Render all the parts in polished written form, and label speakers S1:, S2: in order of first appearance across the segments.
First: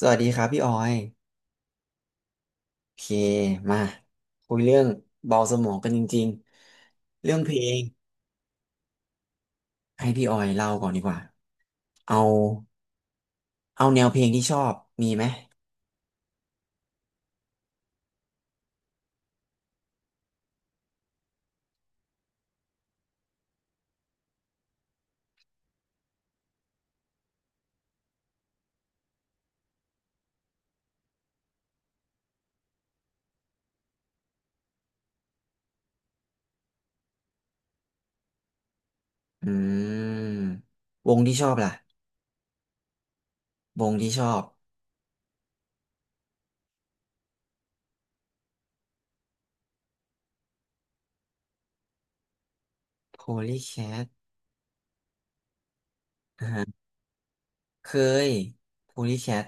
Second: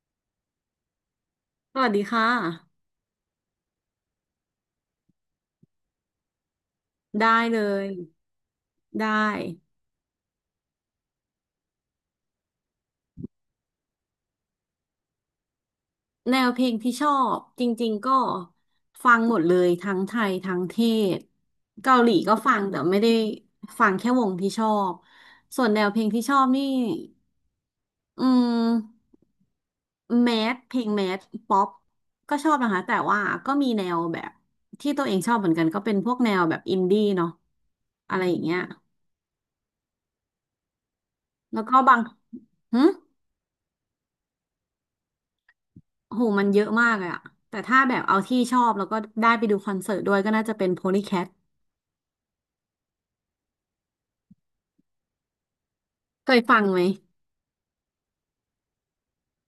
S1: สวัสดีครับพี่ออย
S2: สวัสดีค่ะ
S1: โอเคมาคุยเรื่องเบาสมองกันจริงๆ
S2: ได้
S1: เรื่องเพ
S2: เล
S1: ลง
S2: ยได้
S1: ให้พี่ออยเล่าก่อนดีกว่าเอาเอาแนวเพลงที่ชอบมีไหม
S2: แนวเพลงที่ชอบจริงๆก็ฟังหมดเลยทั้งไทยทั้งเทศเกาหลีก็ฟังแต่ไม่ได้ฟังแค่วงที่ชอบส่วนแนวเพลงที่ชอบนี่อืมแมสเพลงแมสป๊อปก็ชอบนะคะแต่ว่าก็มีแนวแบบที่ตัวเองชอบเหมือนกันก็เป็นพวกแนวแบบอินดี้เนาะอะไรอย่างเงี้ย
S1: อืมวงที่ชอบ
S2: แล้ว
S1: ล่ะ
S2: ก็บางหึ
S1: วงที่ชอบ
S2: โหมันเยอะมากเลยอะแต่ถ้าแบบเอาที่ชอบแล้วก็ได้ไปดูคอนเสิร์ตด้วยก็น่าจะเป็น Polycat
S1: Polycat
S2: เคย
S1: อ่า
S2: ฟังไห
S1: ฮะ
S2: ม
S1: เคย Polycat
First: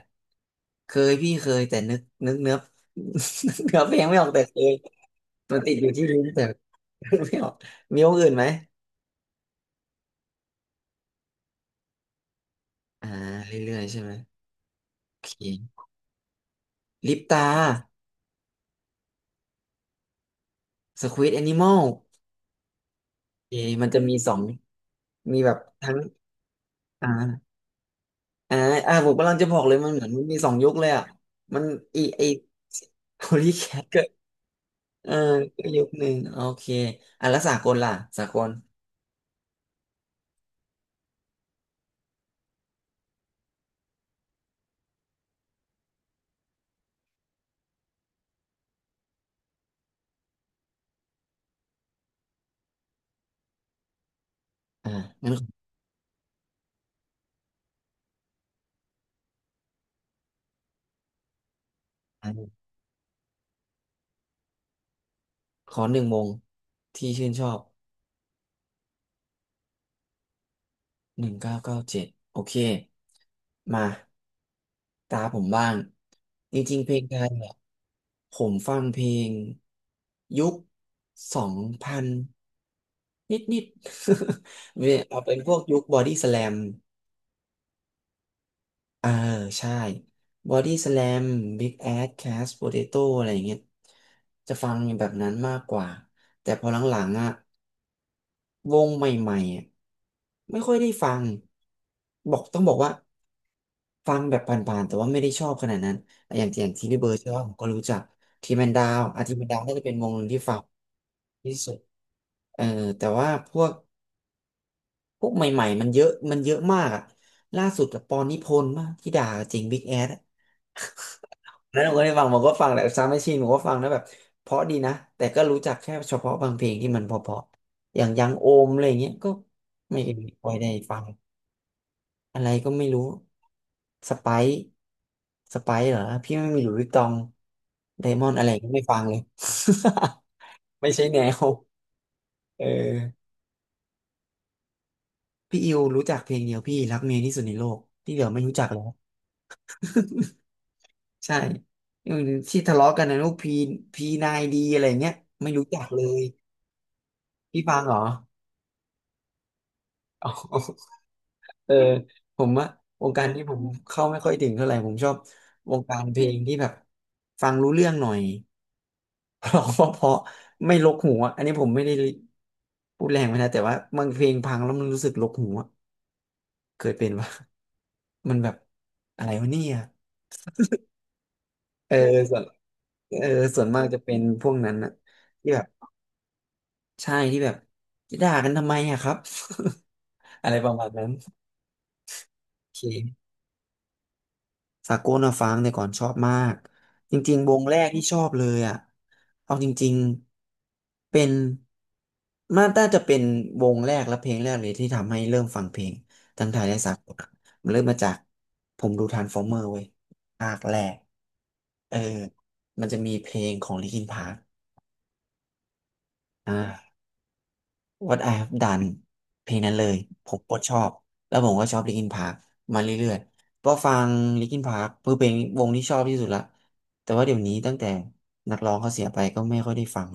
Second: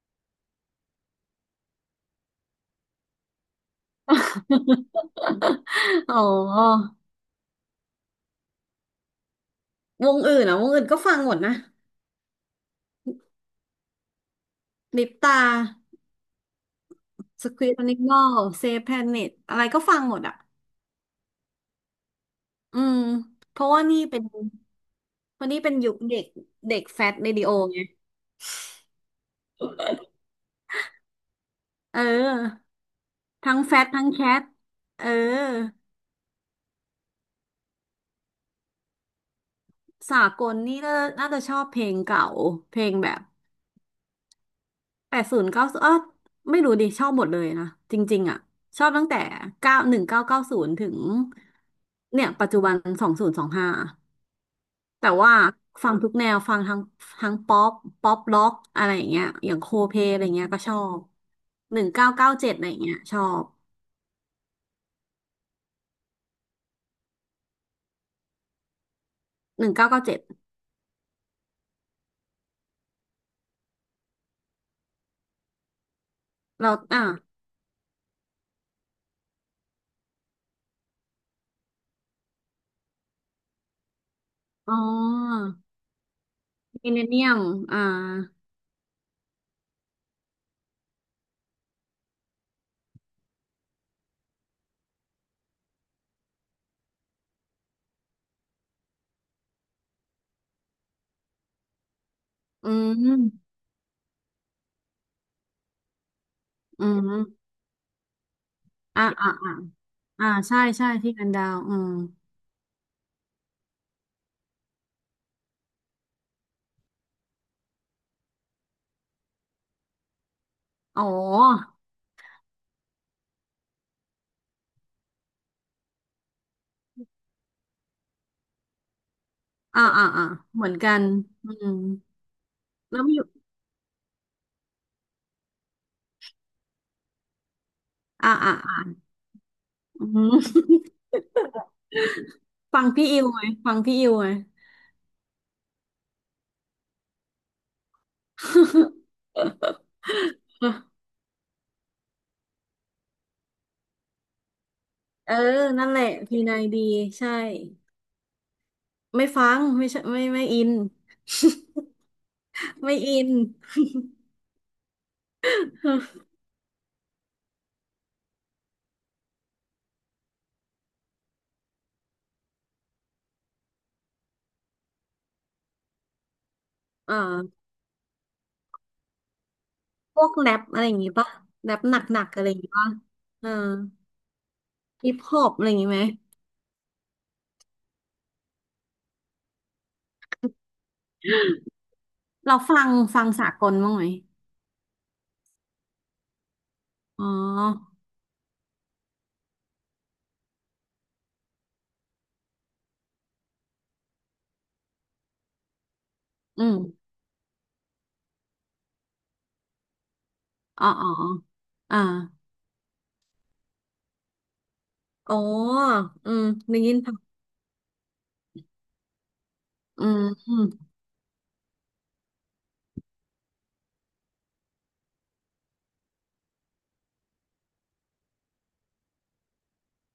S1: เคยพี่เคยแต่นึกเนื้อ นึกเนื้อเพลงไม่ออกแต่เคยมันติดอยู่ที่
S2: อ๋
S1: ลิ้นแต่
S2: อ
S1: นึกไม่ออกมีวงอื่นไหม
S2: วงอื่นอ่ะ วงอื่นก็ฟังหมดนะ
S1: อ่าเรื่อยๆใช่ไหม
S2: ลิป
S1: โอเค
S2: ตา
S1: ลิปตา
S2: Squid Animal Save Planet อะไรก็ฟังหมดอ่ะ
S1: สควิดแอนิมอล
S2: อืม
S1: เอ
S2: เพราะว่า
S1: มันจะ
S2: นี่
S1: มี
S2: เป็น
S1: สองมี
S2: เพราะ
S1: แบบ
S2: นี่เป็นยุ
S1: ทั้
S2: ค
S1: ง
S2: เด็กเด็กแฟ
S1: อ
S2: ตเรดิโอ
S1: ่า
S2: ไง
S1: อ่าอ่าผมกำลังจะบอกเลยมันเหมือนมันมีสองยุคเลยอ่ะ มัน
S2: เ
S1: อีไอ
S2: ออ
S1: โฮลี่
S2: ทั้ง
S1: แค
S2: แฟ
S1: ท
S2: ต
S1: ก็
S2: ทั้งแคทเออ
S1: เออก็ยุคหนึ่ง โอเค อ่ะแล้วสากลล่ะสากล
S2: สากลนี่น่าจะชอบเพลงเก่าเพลงแบบ 80เก้าเอ้อไม่รู้ดิชอบหมดเลยนะจริงๆอ่ะชอบตั้งแต่1990ถึงเนี่ยปัจจุบัน2025
S1: อ่า
S2: แต่
S1: งั้
S2: ว่า
S1: น
S2: ฟังทุกแนวฟังทั้งป๊อปล็อกอะไรอย่างเงี้ยอย่างโคเพอะไรเงี้ยก็ชอบหนึ่งเก้า
S1: ข
S2: เก้าเจ็ด
S1: อ
S2: อะไรเงี้ยชอบ
S1: ขอหนึ่งวงที่ชื่นชอบ
S2: หนึ่งเก้าเก้าเจ็ด
S1: 1997โอเค มาตาผมบ้างจ
S2: เรา
S1: ริงๆเพลง
S2: อ่ะ
S1: ไทยเนี่ย ผมฟังเพลงยุคสองพัน นิดนิด
S2: อ๋อ
S1: เนีย เอาเป็นพวกยุคบอดี้สแลม
S2: มิเลเนียมอ่า
S1: เออใช่บอดี้สแลมบิ๊กแอดแคสโปเตโต้อะไรอย่างเงี้ยจะฟังแบบนั้นมากกว่าแต่พอหลังๆอ่ะวงใหม่ๆอะไม่ค่อยได้ฟังบอกต้อง
S2: อื
S1: บอกว่า
S2: ม
S1: ฟังแบบผ่านๆแต่ว่าไม่ได้ชอบขนาดนั้นอย่างอย่าง
S2: อื
S1: ทีพี่เบอร์ดใช่ไหม
S2: ม
S1: ผมก็รู้จักทีแมนดาว
S2: อ่า
S1: อา
S2: อ่า
S1: ทีแมน
S2: อ่า
S1: ดาวน่าจะเป็นวงหนึ่
S2: อ่า
S1: งที่ฟั
S2: ใช่
S1: ง
S2: ใช่ที่กันดา
S1: ที่
S2: ว
S1: สุ
S2: อื
S1: ด
S2: ม
S1: เออแต่ว่าพวก พวกใหม่ๆมันเยอะมากอะล่าสุดอะปอนนิพนธ์มากที่ด่าเจริงบิ๊กแอด
S2: อ๋อ
S1: แล้วผมก็ได้ฟังผมก็ฟังแหละซาวด์แมชชีนผมก็ฟังนะแบบเพราะดีนะแต่ก็รู้จักแค่เฉพาะบางเพลงที่มันเพราะๆอย่างยังโอมอะไรเงี้ยก็
S2: อ่า
S1: ไม่
S2: อ่าอ่า
S1: ค่อย
S2: เหมื
S1: ได้
S2: อนกั
S1: ฟั
S2: น
S1: ง
S2: อืม
S1: อะไรก็ไม่
S2: แล้
S1: รู้
S2: วมีอยู่
S1: สไปซ์สไปซ์เหรอพี่ไม่มีหลุยส์วิตตองไดมอ
S2: อ่า
S1: นด์อะไร
S2: อ่า
S1: ก็
S2: อ่า
S1: ไม่ฟังเลย
S2: อืม
S1: ไม่ใช่แนวเ
S2: ฟังพี่อิ
S1: ออ
S2: วไหมฟังพี่อิวไหม
S1: พี่อิวรู้จักเพลงเดียวพี่รักเมียที่สุดในโลกที่เหลือไม่รู้จักแล้ว ใช่อืมที่ทะเลาะกันนะลูกพีพีนายดีอะไรเงี้ย
S2: เออ
S1: ไม่รู้จัก
S2: นั่นแห
S1: เล
S2: ละ
S1: ย
S2: พีนายดีใช่
S1: พี่ฟังเหรอ
S2: ไม่ฟังไม่ใช่ไม่
S1: อ๋อ
S2: อิน
S1: เอ อผมว่า
S2: ไม่
S1: วง
S2: อิ
S1: การ
S2: น
S1: ที่ผมเข้าไม่ค่อยถึงเท่าไหร่ผมชอบวงการเพ ลงที่แบบฟังรู้เรื่องหน่อย เพราเพราะไม่รกหูอะอันนี้ผมไม่ได้พูดแรงไปนะแต่ว่าบางเพลงพังแล้วมันรู้สึกรกหูอะเคยเป็น
S2: เอ่อ
S1: ว่ามันแบบอะไรวะเนี่ย
S2: พวกแรปอะไรอย่างงี้ป่ะแรป
S1: เอ
S2: ห
S1: อ
S2: นัก
S1: ส่
S2: ๆ
S1: ว
S2: อะ
S1: น
S2: ไรอย่างงี้ป่ะ
S1: เออ
S2: เออ
S1: ส่วนมากจะเป็นพวกนั้นนะ
S2: ฮิปฮอ
S1: ที่
S2: ป
S1: แบ
S2: อะไร
S1: บ
S2: อย่างงี้ไหม
S1: ใช่ที่แบบจะด่ากันทำไมอะครับ อะไรประมาณนั้น
S2: เรา
S1: โอเค
S2: ฟังฟังสากลบ้างไหม
S1: สากลนะฟังแต่ก่อนชอบมากจ
S2: อ๋
S1: ริงๆวงแรก
S2: อ
S1: ที่ชอบเลยอะเอาจริงๆเป็นมันน่าจะเป็นวงแรกและเพลงแรกเลยที่ทำให้เริ่มฟังเพลงทั้งไท
S2: อื
S1: ย
S2: ม
S1: และสากลอะมันเริ่มมาจากผมดูทรานส์ฟอร์เมอร์เว้ยภาคแร
S2: อ๋อ
S1: ก
S2: อ๋ออ๋อ
S1: เอ
S2: อ่า
S1: อมันจะมีเพลงของลินคินพาร์ค
S2: อ๋ออืม
S1: อ่า
S2: ได้ยินป่ะ
S1: What I Have Done เพลงนั้นเลย
S2: อื
S1: ผมโคตรชอ
S2: ม
S1: บแล้วผมก็ชอบลิ n ินพาร์คมาเรื่อยๆก็ฟังลิ n ินพาร์คเพื่อเป็นวงที่ชอบที่สุดละแต่ว่าเดี๋ยวนี้ตั้งแต่นักร้องเขาเสียไปก็ไม่ค่อยได้ฟัง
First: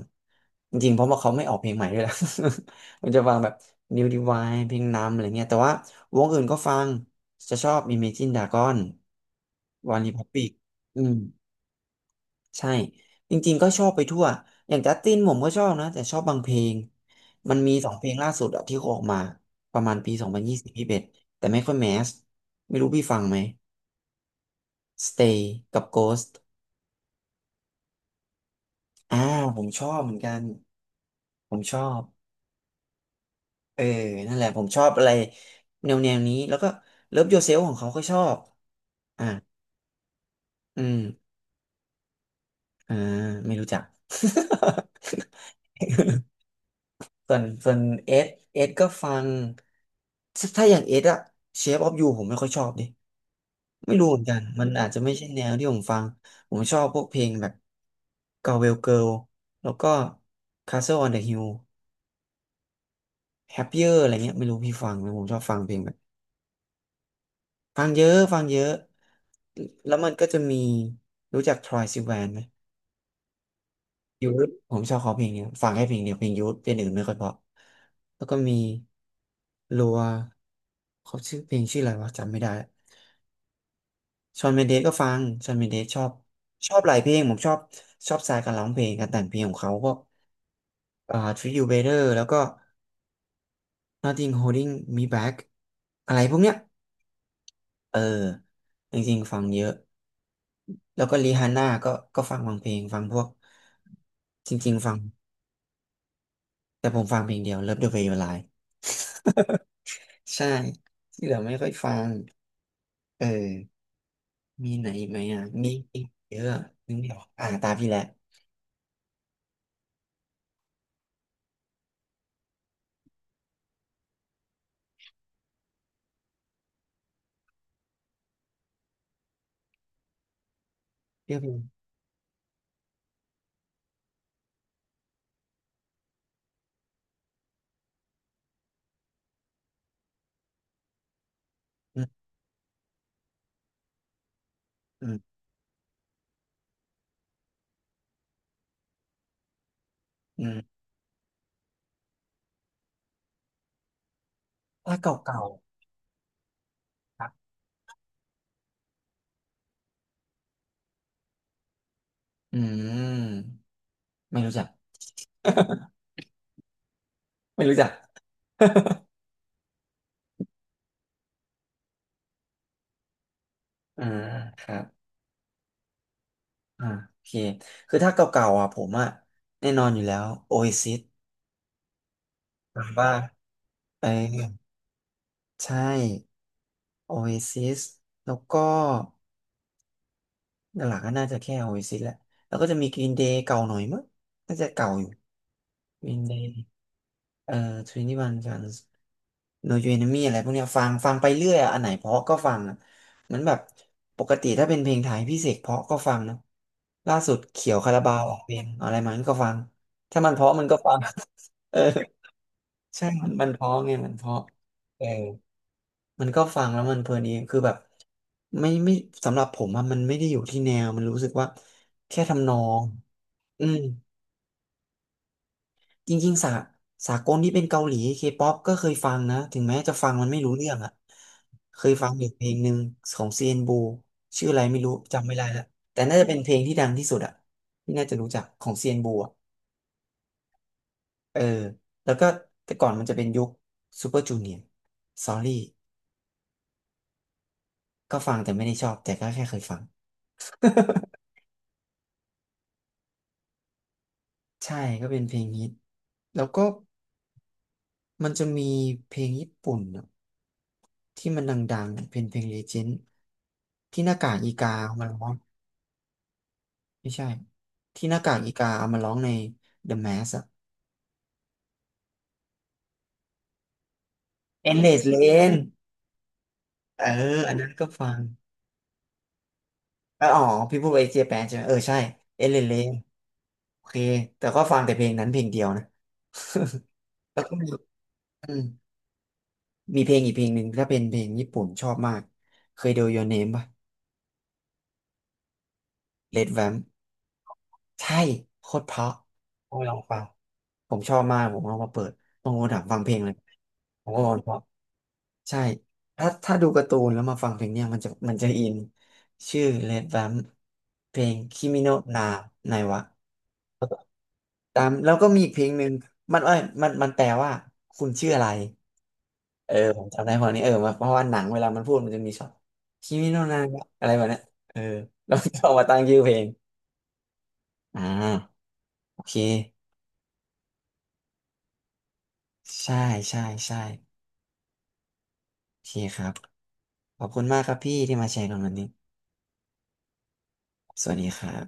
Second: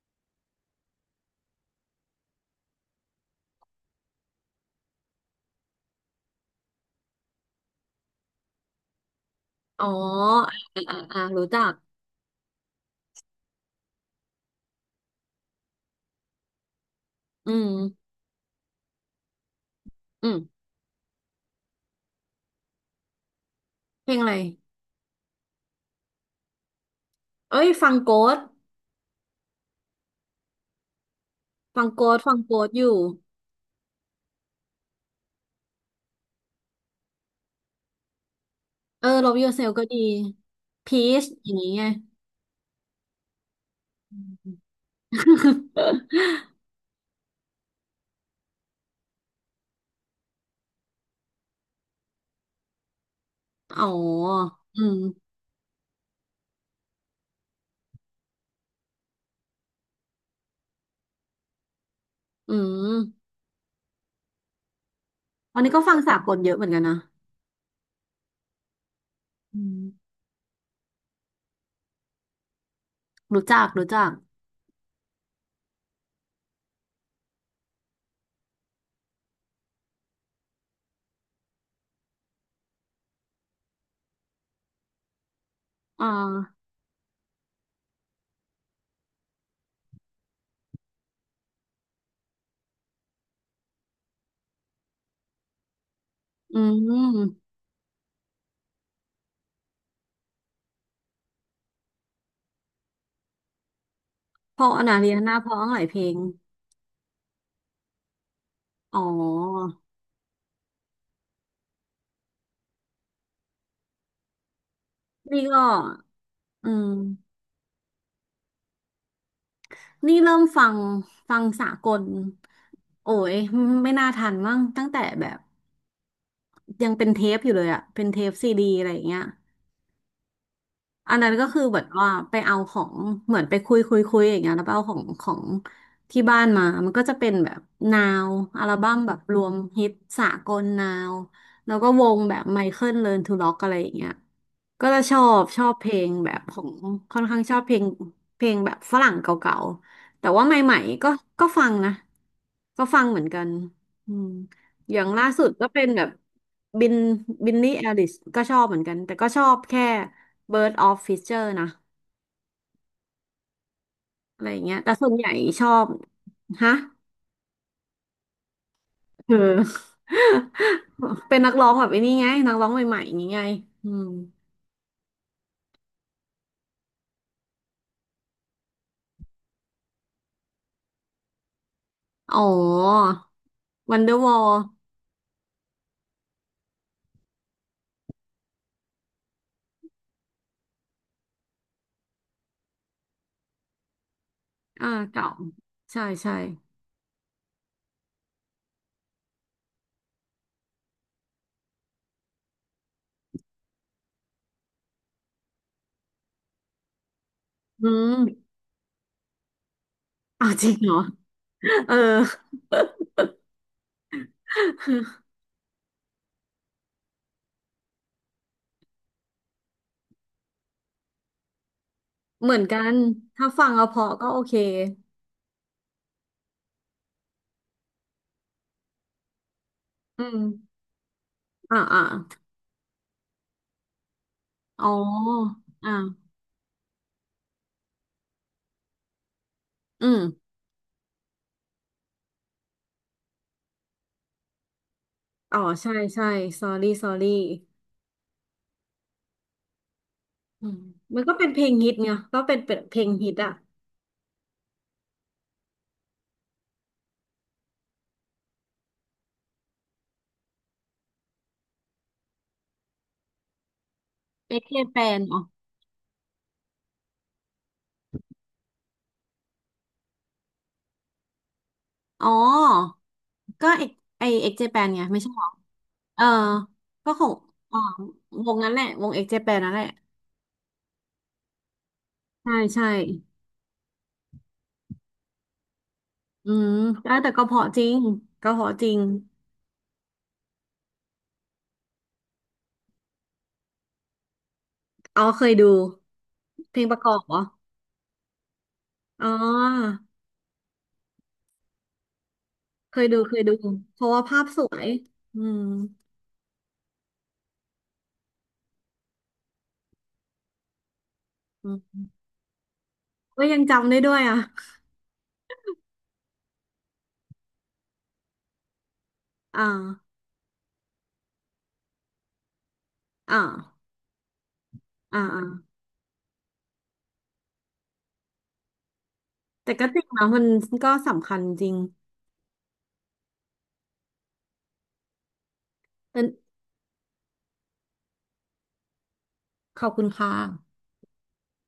S1: จริงๆเพราะว่าเขาไม่ออกเพลงใหม่ด้วยล่ะ ผมจะฟังแบบ New Divine เพลงนำอะไรเงี้ยแต่ว่าวงอื่นก็ฟังจะชอบ Imagine Dragon
S2: อ๋อ
S1: One Republic
S2: อ่าอ่า
S1: อืม
S2: อ่ารู้จัก
S1: ใช่จริงๆก็ชอบไปทั่วอย่างจัสตินผมก็ชอบนะแต่ชอบบางเพลง
S2: อื
S1: มัน
S2: ม
S1: มีสองเพลงล่าสุดอะที่เขาออกมาประมาณปีส
S2: อื
S1: อง
S2: ม
S1: พันยี่สิบยี่สิบเอ็ดแต่ไม่ค่อยแมสไม่รู้พี่ฟังไหม
S2: เพลงอะไร
S1: Stay กับ Ghost
S2: เอ้ยส
S1: อ่าผมชอบเหมือนกันผมชอบ
S2: ฟังโกสอยู่
S1: เออนั่นแหละผมชอบอะไรแนวนี้แล้วก็ Love Yourself ของเขาก็ชอบ
S2: เออ
S1: อ่า
S2: Love Yourself ก็ดี
S1: อืม
S2: Peace อย่างนี้ไง
S1: อ่าไม่รู้จัก
S2: อม
S1: ส่วนเอสเอสก็ฟังถ้าอย่างเอสอะเชฟออฟยูผมไม่ค่อยชอบดิ
S2: อ๋อ
S1: ไม่รู้เหมือนกันมัน
S2: อื
S1: อาจ
S2: ม
S1: จะไม่ใช่แนวที่ผมฟังผมชอบพวกเพลงแบบ Galway Girl แล้วก็ Castle on the Hill
S2: อืม
S1: Happier อะไรเงี้ยไม่รู้พี่ฟังไหมผมชอบฟัง
S2: อัน
S1: เพ
S2: นี้
S1: ลง
S2: ก็
S1: แบ
S2: ฟั
S1: บ
S2: งสากลเยอะเหมือนกันนะ
S1: ฟังเยอะ
S2: อืม
S1: แล้วมันก็จะมีรู้จัก Troye Sivan ไหม
S2: รู้จักรู้จัก
S1: ยูทผมชอบเขาเพลงเนี้ยฟังแค่เพลงเดียวเพลงยูทเพลงอื่นไม่ค่อยเพราะแล้วก็มีรัวเขาชื่อเพลงชื่ออะไรวะจำไม่ได้ชอนเมนเดสก็ฟังชอนเมนเดสชอ
S2: อ่
S1: บ
S2: า
S1: ชอบหลายเพลงผมชอบชอบสไตล์การร้องเพลงการแต่งเพลงของเขาพวก็อ่า Treat You Better แล้วก็ Nothing Holding Me Back อะไรพวกเนี้ย
S2: อืม
S1: เออจริงๆฟังเยอะแล้วก็รีฮานน่าก็ฟังบางเพลงฟังพวกจ
S2: เพ
S1: ริ
S2: ราะ
S1: ง
S2: อ
S1: ๆฟั
S2: นา
S1: ง
S2: เรียนาเพราะหลายเพลง
S1: แต่ผมฟังเพลงเดียว Love the Way You Lie
S2: อ๋อ
S1: ใช่ที่เหลือไม่ค่อยฟังเออมีไหนอีกไหมอ่ะ
S2: นี่ก็
S1: มีอีกเยอะ
S2: อื
S1: นึ
S2: ม
S1: กไม่ออกอ่าตามพี่แหละ
S2: นี่เริ่มฟังฟังสากล โอ้ยไม่น่าทันมั้งตั้งแต่แบบยังเป็นเทปอยู่เลยอะเป็นเทปซีดีอะไรอย่างเงี้ย อันนั้
S1: เรี
S2: น
S1: ยก
S2: ก็
S1: พี่
S2: คือเหมือนว่าไปเอาของเหมือนไปคุยคุยอย่างเงี้ยแล้วไปเอาของของที่บ้านมา มันก็จะเป็นแบบนาวอัลบั้มแบบรวมฮิตสากลนาวแล้วก็
S1: อื
S2: ว
S1: ม
S2: งแบบไมเคิลเลิร์นทูร็อกอะไรอย่างเงี้ยก็จะ
S1: อืม
S2: ชอบเพลงแบบของค่อนข้างชอบเพลงเพลงแบบฝรั่งเก่าๆแต่
S1: อื
S2: ว่าให
S1: ม
S2: ม่ๆก็ก็ฟังนะก็ฟังเหมือนกันอืม อ
S1: ถ้า
S2: ย่างล่า
S1: เก่า
S2: สุดก็เป็นแบบบิน
S1: ๆครับ
S2: บินนี่แอลิสก็ชอบเหมือนกันแต่ก็ชอบแค่ Bird of Feather นะ
S1: อืมไม่
S2: อะไร
S1: รู้
S2: อย่า
S1: จั
S2: ง
S1: ก
S2: เงี้ ยแต่ส่วนใหญ่ชอบฮะ
S1: ไม่รู้จัก
S2: เออ เป็นนักร้องแบบไอ้นี่ไงนักร้องใหม่ๆอย่างงี้ไงอื
S1: อ่า
S2: ม
S1: ครับอ่าโอเคคือถ้าเก่าๆอ่ะผมอ่ะแน่นอนอยู่แล้ว Oasis
S2: อ๋อ
S1: ถามว่าเออ
S2: Wonderwall
S1: ใช่ Oasis แล้วก็หลักๆก็น่าจะแค่ Oasis แหละแล้วก็จะมี Green Day เก่าหน่อยมั้งน่าจะ
S2: อ่า
S1: เก่าอยู่
S2: เก่าใช่
S1: วิน
S2: ใช่
S1: เดย์เอ่อทเวนตี้วันกันโนยูเอนมี่อะไรพวกเนี้ยฟัง ฟังไปเรื่อยอะอันไหนเพราะก็ฟังอะเหมือนแบบปกติถ้าเป็นเพลงไทยพี่เสกเพราะก็ฟังนะล่าสุดเขียว
S2: อื
S1: คาราบาวออก
S2: ม
S1: เพลงอะไรมาันก็ฟัง ถ้ามันเพ
S2: อ้า
S1: ราะ
S2: ว
S1: มั
S2: จ
S1: น
S2: ริ
S1: ก็
S2: งเห
S1: ฟั
S2: รอ
S1: ง เออ
S2: เออ
S1: ใช่มันเพราะไงมันเพราะเออมันก็ฟังแล้วมันเพลินดีคือแบบไม่สำหรับผมอะมันไม่ได้อยู่ที่แนวมันรู้สึกว่าแค่ทำน
S2: เห
S1: อ
S2: มือนกั
S1: ง
S2: นถ้า
S1: อื
S2: ฟัง
S1: ม
S2: เอาเพอก็โอเค
S1: จริงๆ สากลที่เป็นเกาหลีเคป๊อปก็เคยฟังนะ ถึงแม้จะฟัง
S2: อื
S1: มันไม่
S2: ม
S1: รู้เรื่องอะ
S2: อ่า
S1: เคย
S2: อ่า
S1: ฟังอยู่เพลงหนึ่งของเซียนบูชื่ออะไรไม่
S2: อ๋อ
S1: รู้จำไม่ได้ละ
S2: อ่า
S1: แต่น่าจะเป็นเพลงที่ดังที่สุดอะที่น่าจะรู้จักของเซียนบูอะ
S2: อืม
S1: เออแล้วก็แต่ก่อนมันจะเป็นยุคซูเปอร์จูเนียร์ซอรี่
S2: อ๋อใช่ใช่ sorry sorry
S1: ก็ฟังแต่ไม่ได้ชอบแต่ก็แค่เคยฟัง
S2: อืมมันก็เป็นเพลงฮิตไงก็เป็นเพลงฮิตอ่ะ
S1: ใช่ ก็เป็นเพลงฮิตแล้วก็มันจะมีเพลงญี่ปุ่นอะที่มันดังๆน่ะเป็นเพลงเลเจนด์ที่หน้ากากอี
S2: เอ็ก
S1: กา
S2: เจ
S1: เอา
S2: แป
S1: มาร้
S2: น
S1: อง
S2: อ๋อ
S1: ไม่ใช่ที่หน้ากากอีกาเอามาร้องใน The Mask อะ
S2: อ๋อ ก็เอกไอเอ็กเจแปนไง
S1: Endless
S2: ไม่ใช่หรอ
S1: Lane
S2: เออ
S1: เออ
S2: ก็ของ
S1: อันนั้น
S2: อ๋อ
S1: ก็ฟัง
S2: วงนั้นแหละวงเอ็กเจแปนนั่นแหละ
S1: เอออ๋อพี่พูดไปเจแปนใช่ไหมเออใช่
S2: ใช่
S1: Endless
S2: ใช่
S1: Lane โอเคแต่ก็ฟังแต่เพลงนั้นเพลงเดียวนะ
S2: อืมแล้วแต่
S1: แล้
S2: ก็
S1: ว
S2: เพ
S1: ก็
S2: ราะ
S1: มี
S2: จริง
S1: อื
S2: ก็เพ
S1: ม
S2: ราะจริง
S1: มีเพลงอีกเพลงหนึ่งถ้าเป็นเพลงญี่ปุ่นชอบมากเคยดู Your Name ป่ะ
S2: อ๋อเคยดู
S1: Red
S2: เพล
S1: Vamp
S2: งประกอบเหรอ
S1: ใช่โคตรเพราะ
S2: อ๋
S1: ต้องไปลอ
S2: อ
S1: งฟังผมชอบมากผมเอามาเปิดบางคนถามฟังเพลงเล
S2: เค
S1: ย
S2: ยดูเพ
S1: ผม
S2: ราะ
S1: ก็
S2: ว่า
S1: บอก
S2: ภาพ
S1: ว่า
S2: สวยอื
S1: ใช่
S2: ม
S1: ถ้าดูการ์ตูนแล้วมาฟังเพลงเนี่ยมันจะอินชื่อ Red Vamp เพลง
S2: อื
S1: Kimi no
S2: ม
S1: Na ไนวะ
S2: ก็ยังจำได้ด้วยอ่ะ
S1: ตามแล้วก็มีอีกเพลงหนึ่งมันเอ้ยมันแปลว่าคุณชื่ออะไร
S2: อ่า
S1: เออผมจำได้พอนี้เออมเพราะว่าหนังเวลามันพูดมันจะมีช็อตคิมิโน
S2: อ่า
S1: นาอะไรแบบเนี้ยเออ
S2: อ่า
S1: แล้วก็
S2: อ
S1: เอามาตั้งชื่อเพลงอ่าโอเค
S2: แต่ก็จริงนะมันก็สำคัญจริง
S1: ใช่ใช่ใช่โอเคค
S2: เป็น
S1: รับขอบคุณมากครับพี่ที่มาแชร์กันวันนี้
S2: ขอบคุณค่ะ
S1: สวัสดีครับ